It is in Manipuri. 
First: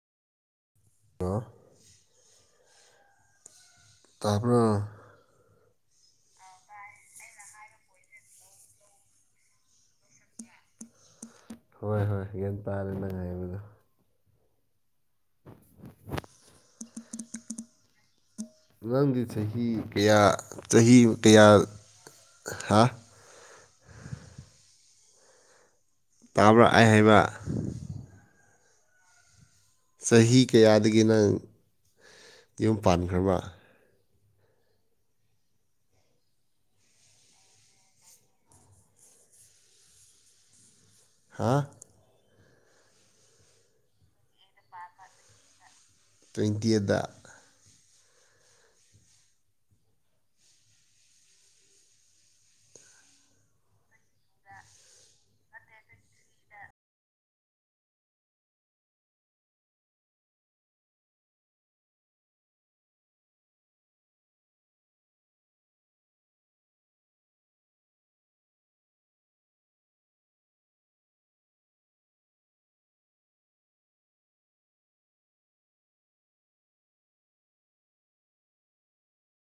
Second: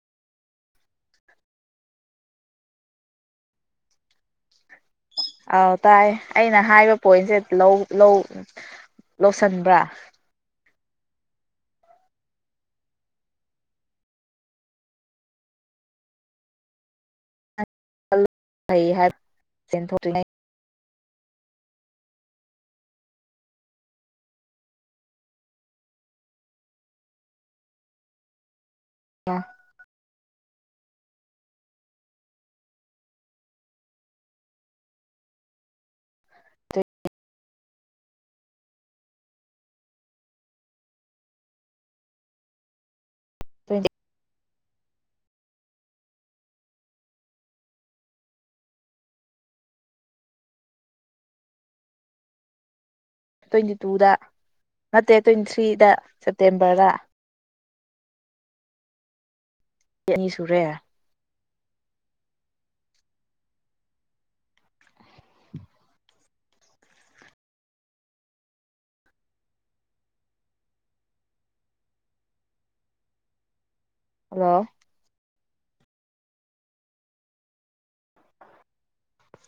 ꯇ ꯇꯥꯕꯔꫭ ꯑꯥꯎ ꯇꯥꯏ ꯑꯩꯅꯥ ꯍꯥꯏꯕꯥ ꯄꯣꯏꯟꯁꯦ ꯂꯧ ꯂꯧ꯫ ꯂꯧꯁꯤꯟꯕ꯭ꯔꯥ? ꯍꯣꯏ ꯍꯣꯏ ꯒꯌꯥꯟ ꯇꯥꯔꯦ ꯅꯪ ꯉꯥꯏꯕꯗꯣ ꯐꯩ ꯍꯥꯏꯕ ꯅꯪꯒꯤ ꯆꯍꯤ ꯀꯌꯥ ꯆꯍꯤ ꯀꯌꯥ ꯍꯥ ꯇꯥꯕ꯭ꯔꯥ ꯑꯩꯅꯥ ꯍꯥꯏꯕ ꯋꯥ [unintelligible] ꯆꯍꯤ ꯀꯌꯥꯗꯒꯤ ꯅꯪ ꯌꯨꯝ ꯄꯥꯟꯈ꯭ꯔꯕꯥ ꯍꯥꯥꯍ ꯇꯋꯦꯟ [unintelligible] [inaudible] ꯇ꯭ꫭꯟꯇꯤꯌꯦꯠꯇꯥ ꯇ꯭ꯋꯦꯟꯇꯤ ꯇꯨꯗꯥ ꯅꯠꯇꯦ ꯇ꯭ꯋꯦꯟꯇꯤ ꯊ꯭ꯔꯤꯗ ꯁꯦꯞꯇꯦꯝꯕꯔꯗꯥ꯫ ꯆꯍꯤ ꯑꯅꯤ ꯁꯨꯔꯦ ꯍꯜꯂꯣ